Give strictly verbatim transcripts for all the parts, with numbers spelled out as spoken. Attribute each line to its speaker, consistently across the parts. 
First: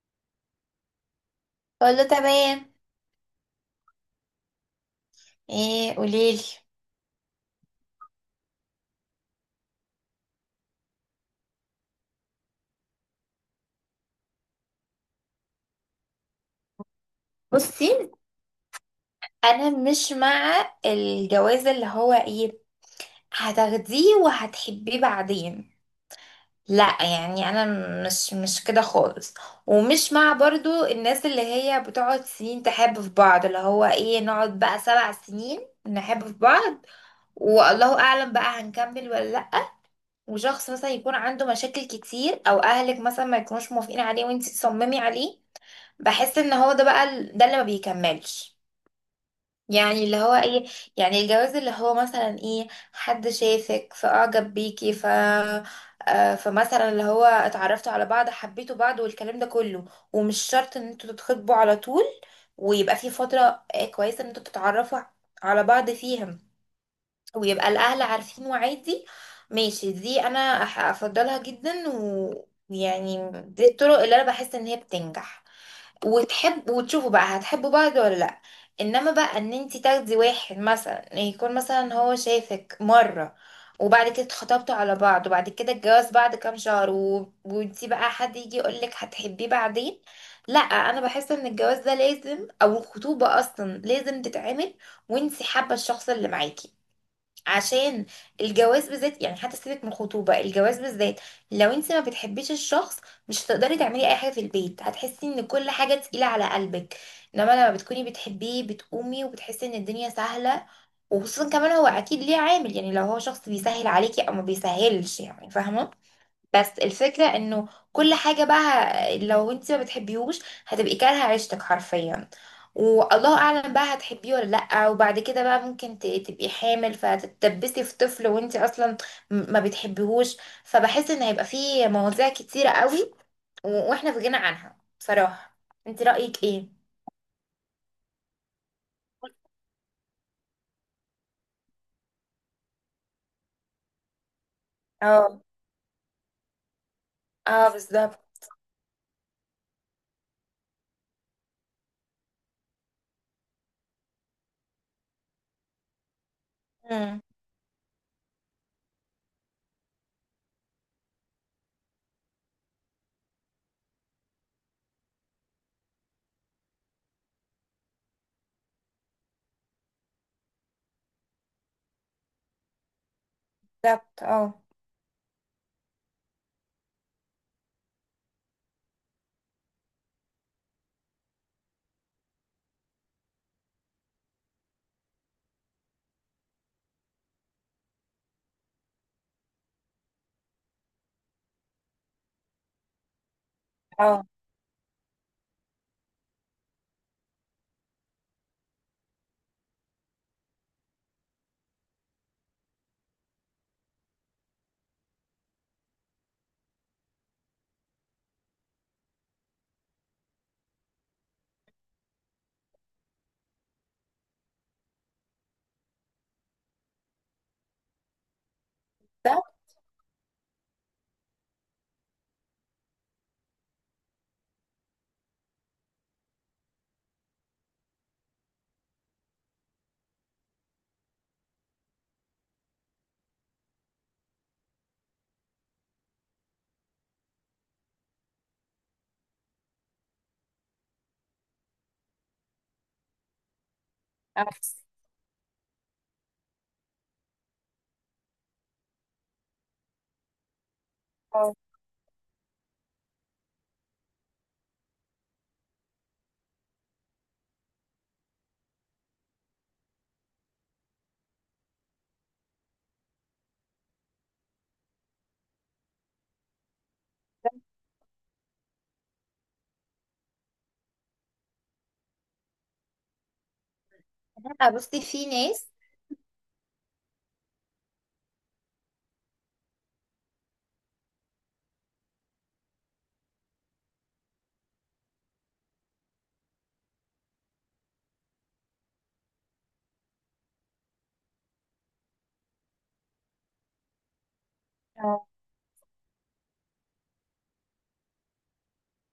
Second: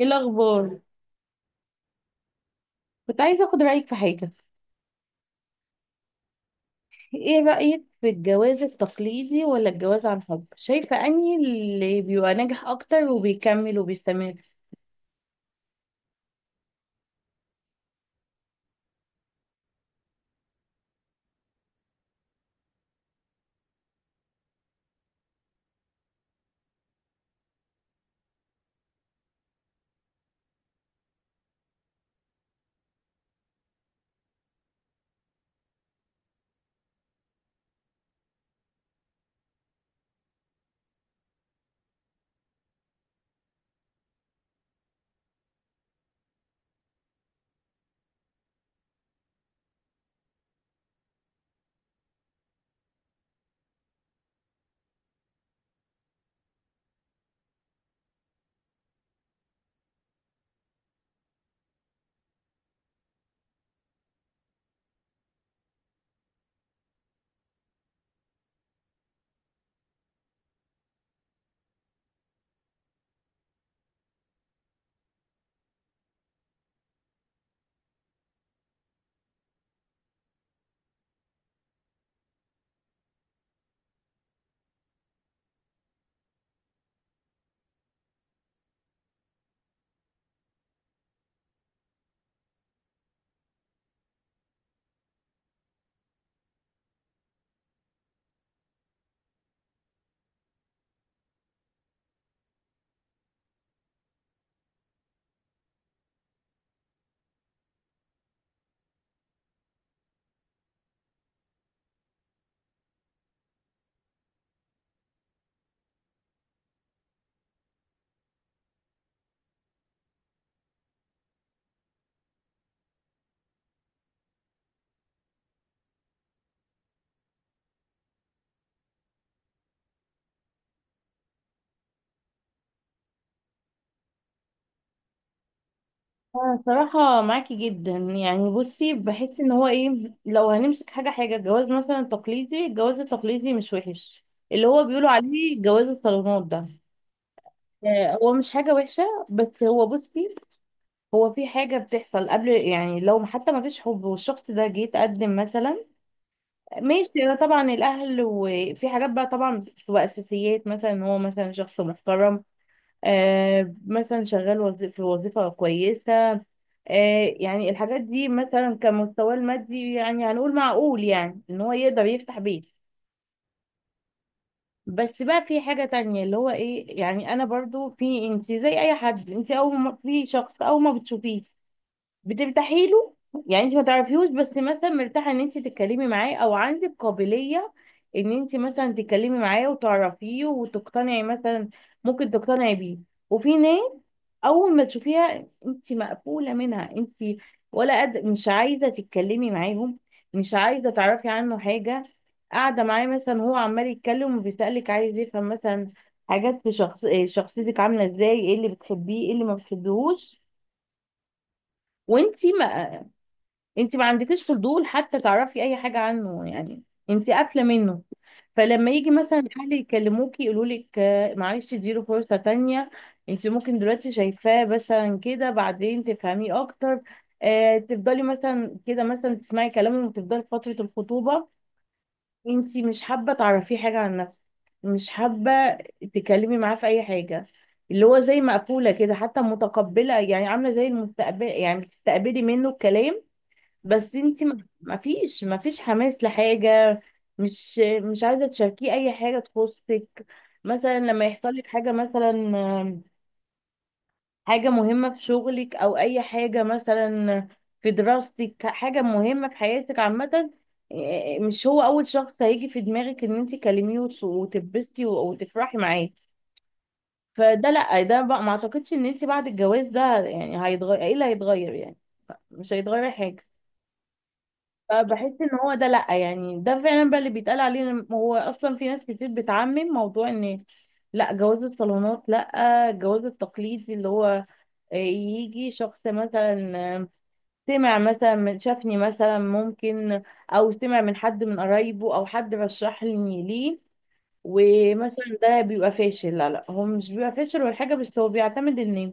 Speaker 1: ايه الاخبار؟
Speaker 2: اقول له تمام.
Speaker 1: كنت عايزه اخد رايك في حاجه.
Speaker 2: ايه قوليلي.
Speaker 1: ايه رايك في الجواز التقليدي ولا الجواز عن حب؟ شايفه اني اللي بيبقى ناجح اكتر وبيكمل وبيستمر.
Speaker 2: بصي، انا مش مع الجواز اللي هو ايه هتاخديه وهتحبيه بعدين. لا يعني انا مش مش كده خالص. ومش مع برضو الناس اللي هي بتقعد سنين تحب في بعض اللي هو ايه نقعد بقى سبع سنين نحب في بعض. والله اعلم بقى هنكمل ولا لا. وشخص مثلا يكون عنده مشاكل كتير او اهلك مثلا ما يكونوش موافقين عليه وانتي تصممي عليه. بحس ان هو ده بقى ال- ده اللي ما بيكملش. يعني اللي هو ايه، يعني الجواز اللي هو مثلا ايه حد شافك فاعجب بيكي ف آه، فمثلا اللي هو اتعرفتوا على بعض حبيتوا بعض والكلام ده كله. ومش شرط ان انتوا تتخطبوا على طول، ويبقى في فترة آه، كويسة ان انتوا تتعرفوا على بعض فيها، ويبقى الاهل عارفين وعادي ماشي. دي انا أح- افضلها جدا، ويعني دي الطرق اللي انا بحس ان هي بتنجح. وتحب وتشوفوا بقى هتحبوا بعض ولا لا. انما بقى ان انت تاخدي واحد مثلا يكون مثلا هو شايفك مرة وبعد كده اتخطبتوا على بعض وبعد كده الجواز بعد كام شهر و... وانت بقى حد يجي يقولك هتحبيه بعدين. لا، انا بحس ان الجواز ده لازم او الخطوبة اصلا لازم تتعمل وانت حابة الشخص اللي معاكي. عشان الجواز بالذات، يعني حتى سيبك من الخطوبة، الجواز بالذات لو انت ما بتحبيش الشخص مش هتقدري تعملي اي حاجة في البيت، هتحسي ان كل حاجة تقيلة على قلبك. انما لما بتكوني بتحبيه بتقومي وبتحسي ان الدنيا سهلة. وخصوصا كمان هو اكيد ليه عامل، يعني لو هو شخص بيسهل عليكي او ما بيسهلش، يعني فاهمة. بس الفكرة انه كل حاجة بقى ه- لو انت ما بتحبيهوش هتبقي كارهة عيشتك حرفيا. والله اعلم بقى هتحبيه ولا لأ، وبعد كده بقى ممكن ت- تبقي حامل فتتدبسي في طفل وانت اصلا م- ما بتحبيهوش. فبحس ان هيبقى فيه مواضيع كتيرة قوي و- واحنا في غنى عنها بصراحة. انت رأيك
Speaker 1: انا
Speaker 2: ايه؟
Speaker 1: صراحه معاكي جدا. يعني بصي، بحس ان هو ايه، لو هنمسك حاجه حاجه الجواز مثلا التقليدي، الجواز التقليدي مش وحش، اللي هو بيقولوا
Speaker 2: اه.
Speaker 1: عليه جواز الصالونات ده.
Speaker 2: اه،
Speaker 1: آه،
Speaker 2: بالظبط.
Speaker 1: هو مش حاجه وحشه. بس هو بصي، هو في حاجه بتحصل قبل، يعني لو حتى ما فيش حب والشخص ده جه يتقدم مثلا،
Speaker 2: مم،
Speaker 1: ماشي، انا طبعا الاهل وفي حاجات بقى طبعا بتبقى اساسيات، مثلا هو مثلا شخص محترم، آه، مثلا شغال وظي- في وظيفه كويسه، آه، يعني الحاجات دي مثلا كمستواه المادي، يعني هنقول معقول يعني ان هو يقدر يفتح بيت.
Speaker 2: بالظبط اه.
Speaker 1: بس بقى في حاجه تانية اللي هو ايه، يعني انا برضو، في انت زي اي حد، انت اول ما في شخص اول ما بتشوفيه بترتاحي له. يعني انت ما تعرفيهوش بس مثلا مرتاحه ان انت تتكلمي معاه، او عندك قابليه ان انت مثلا تتكلمي معاه وتعرفيه وتقتنعي مثلا، ممكن تقتنعي بيه. وفي ناس
Speaker 2: اه،
Speaker 1: اول ما تشوفيها انت مقفوله منها انت، ولا قد مش عايزه تتكلمي معاهم، مش عايزه تعرفي عنه حاجه. قاعده معاه مثلا، هو عمال يتكلم وبيسالك، عايز يفهم مثلا حاجات في شخص، إيه شخصيتك عامله ازاي، ايه اللي بتحبيه، ايه اللي ما بتحبيهوش، وانت انت ما عندكيش فضول حتى تعرفي اي حاجه عنه يعني، انت قافله منه. فلما يجي مثلا
Speaker 2: بالظبط.
Speaker 1: الاهل يكلموكي يقولوا لك معلش اديله فرصه تانية، انت ممكن دلوقتي شايفاه مثلا كده بعدين تفهميه اكتر، آه تفضلي مثلا كده، مثلا تسمعي كلامهم وتفضلي في فتره الخطوبه، انت مش حابه تعرفيه حاجه عن نفسك، مش حابه تتكلمي معاه في اي حاجه، اللي هو زي مقفوله كده، حتى متقبله يعني عامله زي المستقبل، يعني بتستقبلي منه الكلام بس
Speaker 2: اه،
Speaker 1: انتي ما
Speaker 2: بالظبط.
Speaker 1: ما فيش ما فيش حماس لحاجة، مش مش عايزة تشاركيه اي حاجة تخصك. مثلا لما
Speaker 2: آه،
Speaker 1: يحصل لك حاجة مثلا، آم، حاجة مهمة في شغلك او اي حاجة مثلا في دراستك، حاجة مهمة في حياتك عامة، آه، آه، مش هو اول شخص هيجي في دماغك ان انتي تكلميه وت- وتتبسطي و- وتفرحي معاه.
Speaker 2: بالظبط.
Speaker 1: فده لا، ده بقى ما اعتقدش ان انتي بعد الجواز ده يعني هيتغير، ايه اللي هيتغير يعني؟ مش هيتغير حاجة.
Speaker 2: لأ، بصي، في
Speaker 1: فبحس ان
Speaker 2: ناس.
Speaker 1: هو ده، لا يعني ده فعلا بقى اللي بيتقال عليه، إن هو اصلا في ناس كتير بتعمم موضوع ان لا جواز الصالونات، لا الجواز التقليدي اللي هو يجي شخص مثلا سمع مثلا، من شافني مثلا ممكن، او سمع من حد من قرايبه او حد رشحني ليه ومثلا ده بيبقى فاشل. لا لا، هو مش بيبقى فاشل ولا حاجه، بس هو بيعتمد ان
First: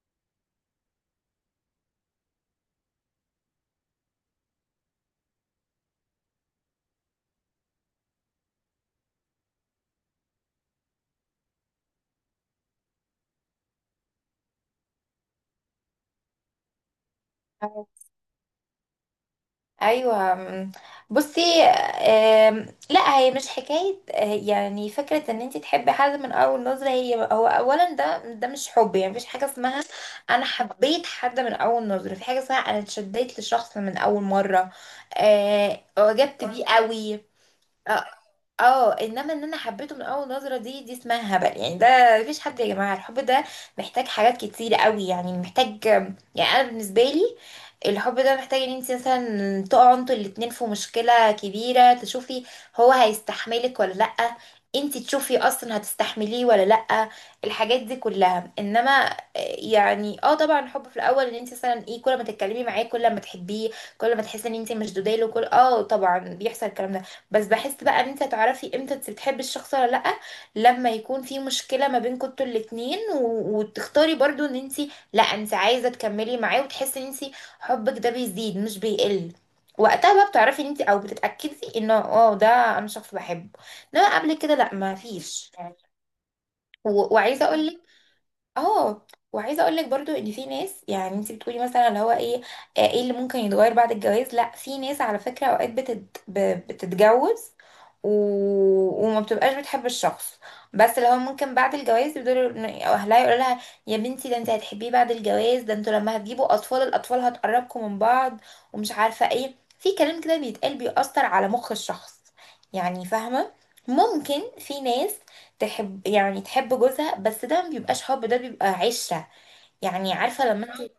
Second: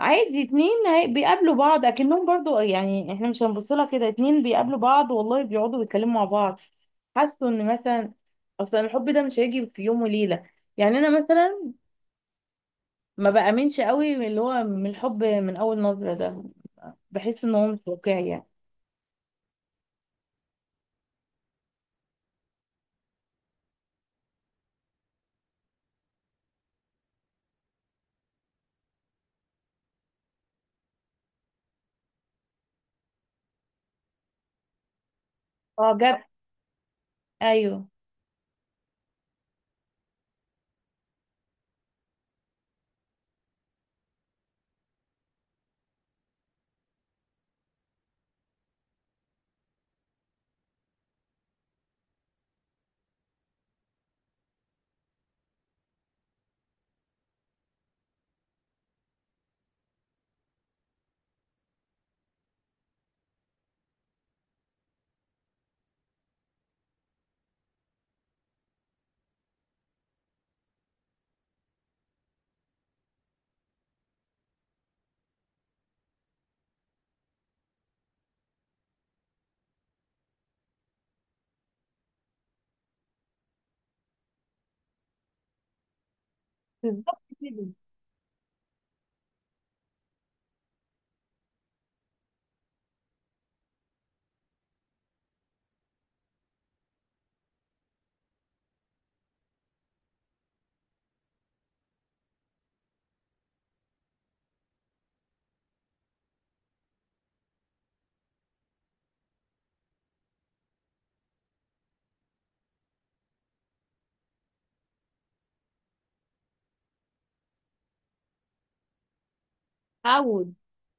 Speaker 1: عادي اتنين هي- بيقابلوا بعض، اكنهم برضو، يعني احنا مش هنبص لها كده، اتنين بيقابلوا بعض والله بيقعدوا بيتكلموا مع بعض. حاسه ان مثلا اصلا الحب ده مش هيجي في يوم وليله، يعني انا مثلا ما بامنش قوي من اللي هو من الحب من اول نظره ده، بحس ان هو مش
Speaker 2: اه.
Speaker 1: واقعي يعني.
Speaker 2: ايوه، أم، بصي، أم، لا، هي مش حكايه. أه، يعني فكره ان انت تحبي حد من اول نظره، هي هو اولا ده ده مش حب، يعني مفيش حاجه اسمها. انا حبيت حد من اول نظره، في حاجه اسمها انا اتشديت لشخص من اول مره. أه،
Speaker 1: اه، جاب.
Speaker 2: اعجبت بيه قوي.
Speaker 1: ايوه،
Speaker 2: اه، انما ان انا حبيته من اول نظره دي دي اسمها هبل. يعني ده مفيش حد يا جماعه، الحب ده محتاج حاجات كتير قوي، يعني محتاج. يعني انا بالنسبه لي الحب ده محتاج ان انت مثلا تقعوا انتوا الاتنين في مشكله كبيره، تشوفي هو هيستحملك ولا لا. انت تشوفي اصلا هتستحمليه ولا لا. الحاجات دي كلها، انما آه، يعني اه، طبعا الحب في الاول ان انت مثلا ايه كل ما تتكلمي معاه كل ما تحبيه كل ما تحسي ان انت مشدوده له كل اه، طبعا بيحصل الكلام ده. بس بحس بقى ان انت هتعرفي امتى انت بتحبي الشخص ولا لأ، لما يكون في مشكلة ما بينكم انتوا الاتنين و... وتختاري برضو ان انت، لا، انت عايزة تكملي معاه وتحسي ان انت حبك ده بيزيد مش بيقل. وقتها بقى بتعرفي ان انت او بتتأكدي انه اه، ده انا شخص بحبه. انما قبل كده لا، ما فيش. و...
Speaker 1: بالظبط
Speaker 2: وعايزة
Speaker 1: كده.
Speaker 2: اقول اه، وعايزه اقول لك برضو ان في ناس، يعني انت بتقولي مثلا اللي هو ايه آه، ايه اللي ممكن يتغير بعد الجواز. لا، في ناس على فكره اوقات بتت... ب- بتتجوز و... وما بتبقاش بتحب الشخص. بس اللي هو ممكن بعد الجواز يقدروا إن- أو اهلها يقولوا لها يا بنتي ده انت هتحبيه بعد الجواز، ده انتوا لما هتجيبوا اطفال الاطفال هتقربكم من بعض، ومش عارفه ايه. في كلام كده بيتقال بيأثر على مخ الشخص، يعني فاهمه. ممكن في ناس تحب، يعني تحب جوزها، بس ده ما بيبقاش حب، ده بيبقى عشرة. يعني عارفة
Speaker 1: عود.
Speaker 2: لما انت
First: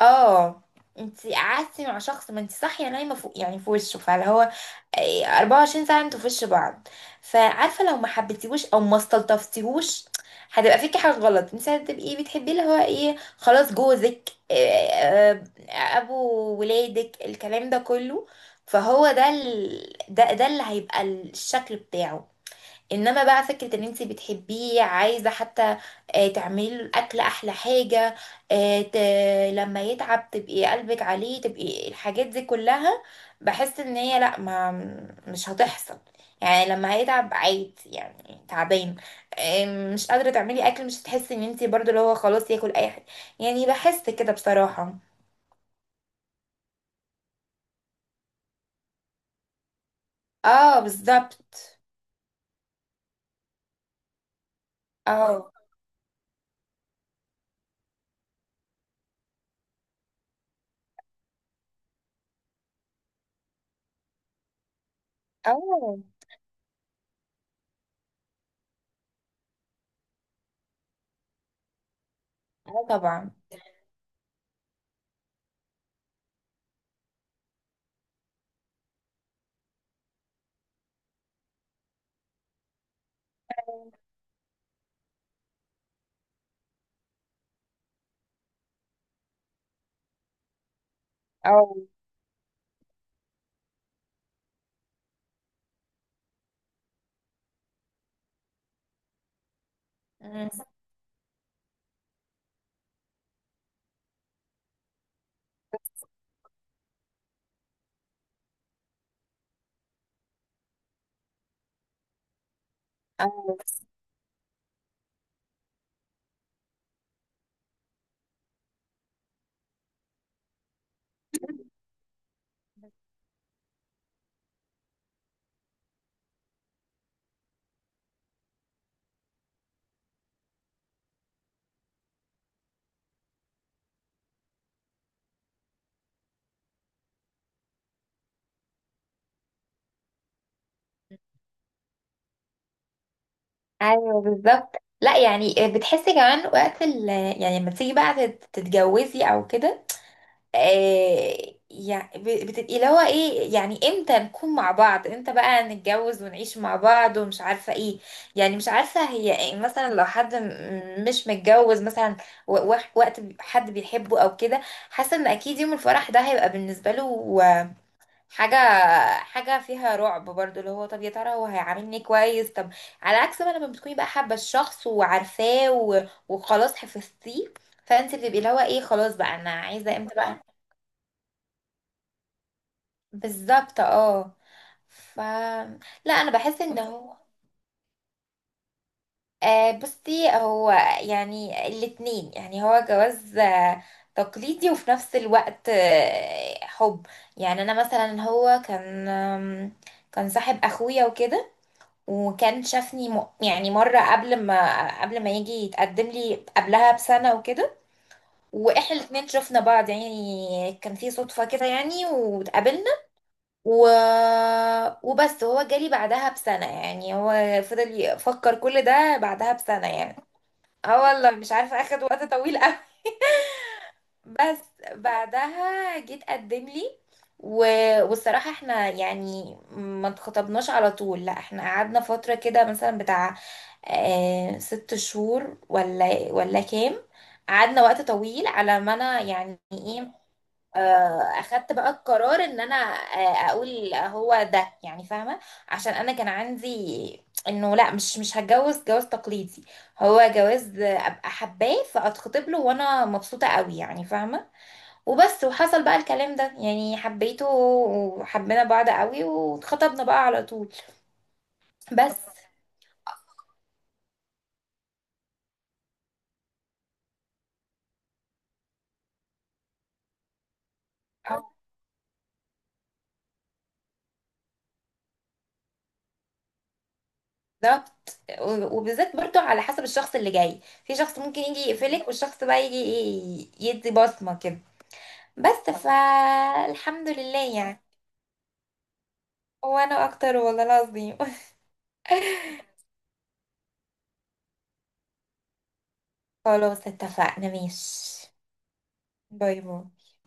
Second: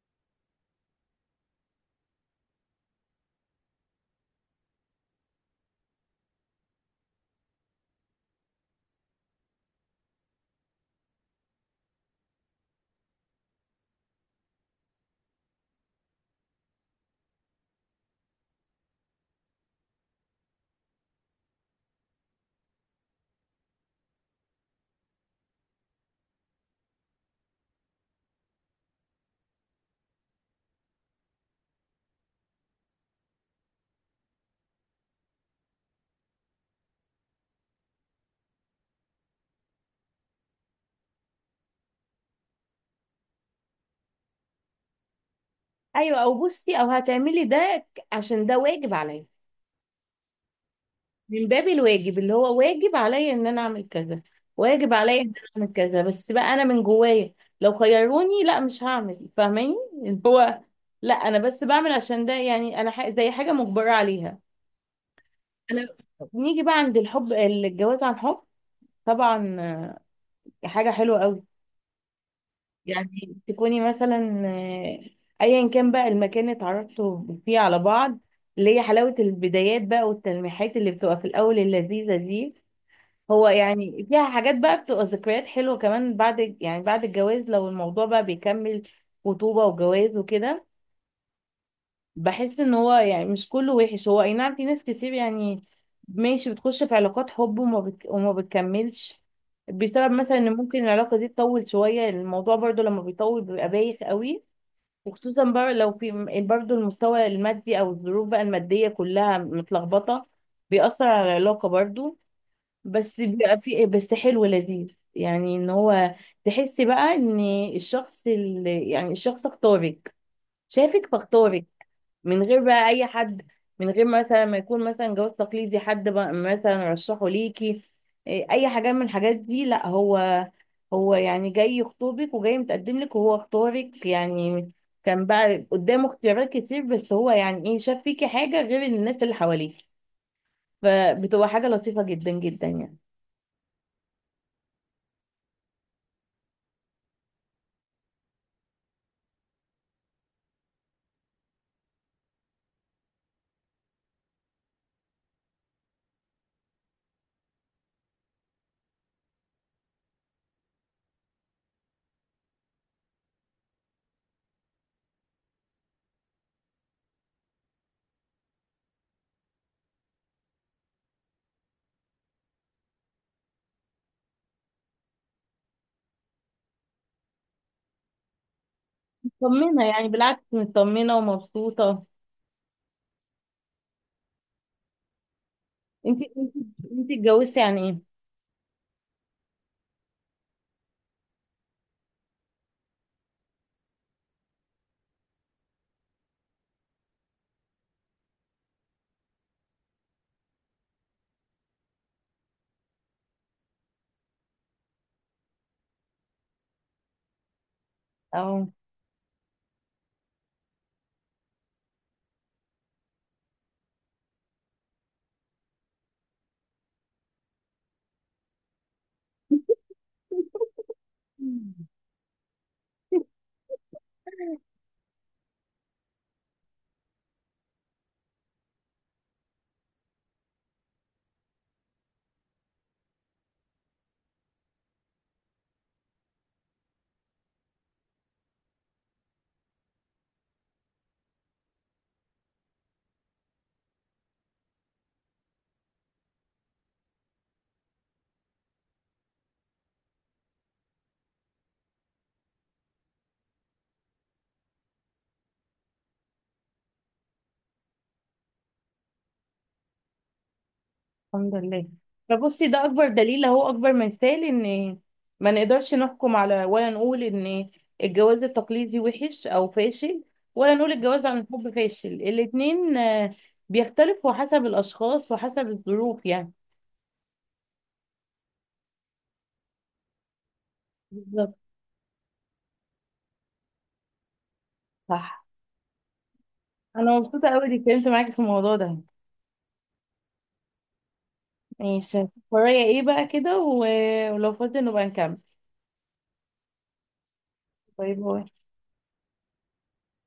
Speaker 2: اه، انت قعدتي مع شخص ما انت صاحية نايمة فوق يعني في وشه، فاللي هو ايه أربعة وعشرين ساعة انتوا في وش بعض. فعارفة لو ما حبيتيهوش او ما استلطفتيهوش هتبقى فيكي حاجة غلط. انت هتبقي بتحبيه اللي هو ايه خلاص جوزك، ايه اه، ابو ولادك، الكلام ده كله. فهو ده ال... ده ده اللي هيبقى الشكل بتاعه. انما بقى فكره ان انت بتحبيه عايزه حتى آه، تعملي له الاكل احلى حاجه، آه، ت... لما يتعب تبقي قلبك عليه تبقي الحاجات دي كلها. بحس ان هي لا، ما مش هتحصل. يعني لما هيتعب عادي، يعني تعبان آه، مش قادره تعملي اكل، مش هتحسي ان انت برضو اللي هو خلاص ياكل اي حاجه. يعني بحس كده بصراحه.
Speaker 1: ايوه، او بصي او هتعملي ده عشان ده واجب عليا،
Speaker 2: اه،
Speaker 1: من باب
Speaker 2: بالظبط.
Speaker 1: الواجب اللي هو واجب عليا ان انا اعمل كذا، واجب عليا ان
Speaker 2: اه.
Speaker 1: انا اعمل كذا، بس بقى انا من جوايا لو خيروني لا مش هعمل، فاهماني؟ اللي هو لا، انا بس بعمل عشان ده، يعني انا ح- زي حاجة مجبرة عليها انا.
Speaker 2: اه.
Speaker 1: نيجي بقى عند الحب، الجواز عن حب. طبعا آه، حاجة حلوة قوي.
Speaker 2: اه، طبعا.
Speaker 1: يعني تكوني مثلا، آه، ايا كان بقى المكان اللي اتعرفتوا فيه على بعض، اللي هي حلاوة البدايات بقى والتلميحات اللي بتبقى في الاول اللذيذة دي. هو يعني فيها حاجات بقى بتبقى ذكريات حلوة كمان بعد، يعني بعد الجواز لو الموضوع بقى بيكمل خطوبة وجواز وكده.
Speaker 2: اه.
Speaker 1: بحس ان هو يعني مش كله وحش، هو اي نعم في ناس كتير يعني ماشي بتخش في علاقات حب وما, بت... وما بتكملش، بسبب مثلا
Speaker 2: مم.
Speaker 1: ان ممكن العلاقة دي تطول شوية، الموضوع برضو لما بيطول بيبقى بايخ قوي. وخصوصا بقى لو في م- برضو المستوى المادي او الظروف بقى المادية كلها متلخبطة، بيأثر على العلاقة برضو. بس
Speaker 2: اه.
Speaker 1: بيبقى في إيه، بس حلو لذيذ، يعني ان هو تحسي بقى ان الشخص اللي يعني الشخص اختارك، شافك فاختارك من غير بقى اي حد، من غير مثلا ما يكون مثلا جواز تقليدي حد بقى مثلا رشحه ليكي، إيه، اي حاجه من الحاجات دي. لا هو، هو يعني جاي يخطبك وجاي متقدم لك وهو اختارك يعني، كان بقى قدامه اختيارات كتير بس هو يعني ايه، شاف فيكي حاجه غير الناس اللي حواليك، فبتبقى حاجه لطيفه جدا جدا يعني.
Speaker 2: ايوه، بالظبط. لا يعني آه، بتحسي كمان وقت ال، يعني لما تيجي بقى تت- تتجوزي او كده آه، يعني ب- بتبقي اللي هو ايه، يعني امتى نكون مع بعض، امتى بقى نتجوز ونعيش مع بعض، ومش عارفه ايه. يعني مش عارفه هي إيه مثلا لو حد م- مش متجوز مثلا و- وح- وقت بي- حد بيحبه او كده. حاسه ان اكيد يوم الفرح ده هيبقى بالنسبه له حاجة، حاجة فيها رعب برضو اللي هو طب يا ترى هو هيعاملني كويس طب. على عكس ما لما بتكوني بقى حابة الشخص وعارفاه و... وخلاص حفظتيه. فانت بتبقي اللي هو ايه خلاص بقى انا
Speaker 1: مطمنة
Speaker 2: عايزة
Speaker 1: يعني،
Speaker 2: امتى بقى.
Speaker 1: بالعكس مطمنة ومبسوطة.
Speaker 2: بالظبط اه. ف، لا،
Speaker 1: انت
Speaker 2: انا
Speaker 1: انت
Speaker 2: بحس ان
Speaker 1: انت
Speaker 2: هو
Speaker 1: اتجوزتي عن ايه؟
Speaker 2: آه، بصي، هو يعني الاتنين، يعني هو جواز آه، تقليدي وفي نفس الوقت آه، حب. يعني انا مثلا هو كان آم، كان صاحب اخويا وكده. وكان شافني م... يعني مرة قبل ما قبل ما يجي يتقدم لي قبلها بسنة وكده.
Speaker 1: اه.
Speaker 2: واحنا الاتنين شفنا بعض، يعني كان في صدفة كده، يعني واتقابلنا و... وبس هو جالي بعدها بسنة، يعني هو فضل يفكر كل ده بعدها بسنة يعني. اه، والله مش عارفة
Speaker 1: مم.
Speaker 2: اخد وقت طويل قوي. بس بعدها جيت قدم لي و... والصراحة احنا يعني ما اتخطبناش على طول، لا احنا قعدنا فترة كده مثلا بتاع اه ست شهور ولا ولا كام. قعدنا وقت طويل على ما انا يعني ايه اه، اخدت بقى القرار ان انا اه اقول هو ده، يعني فاهمة. عشان انا كان عندي انه لا، مش مش هتجوز جواز تقليدي، هو جواز ابقى حباه فاتخطب له وانا مبسوطة قوي، يعني فاهمة. وبس، وحصل بقى الكلام ده، يعني حبيته وحبينا بعض قوي واتخطبنا بقى على طول.
Speaker 1: الحمد لله.
Speaker 2: بس.
Speaker 1: فبصي ده اكبر دليل اهو، اكبر مثال ان ما نقدرش نحكم على ولا نقول ان الجواز التقليدي وحش او فاشل، ولا نقول الجواز عن
Speaker 2: أه،
Speaker 1: الحب فاشل. الاتنين آه، بيختلفوا حسب الاشخاص وحسب الظروف يعني.
Speaker 2: بالظبط. و- وبالذات برضو على حسب الشخص اللي جاي، في شخص ممكن
Speaker 1: بالظبط.
Speaker 2: يجي يقفلك والشخص بقى يجي ي- يدي بصمة كده.
Speaker 1: صح.
Speaker 2: بس فالحمد
Speaker 1: انا مبسوطة
Speaker 2: لله
Speaker 1: قوي اني
Speaker 2: يعني.
Speaker 1: اتكلمت معاكي في الموضوع ده.
Speaker 2: وانا اكتر والله العظيم.
Speaker 1: ماشي، ورايا ايه بقى كده و- ولو فاضي نبقى نكمل.
Speaker 2: خلاص اتفقنا
Speaker 1: باي
Speaker 2: ماشي.
Speaker 1: باي.
Speaker 2: باي باي.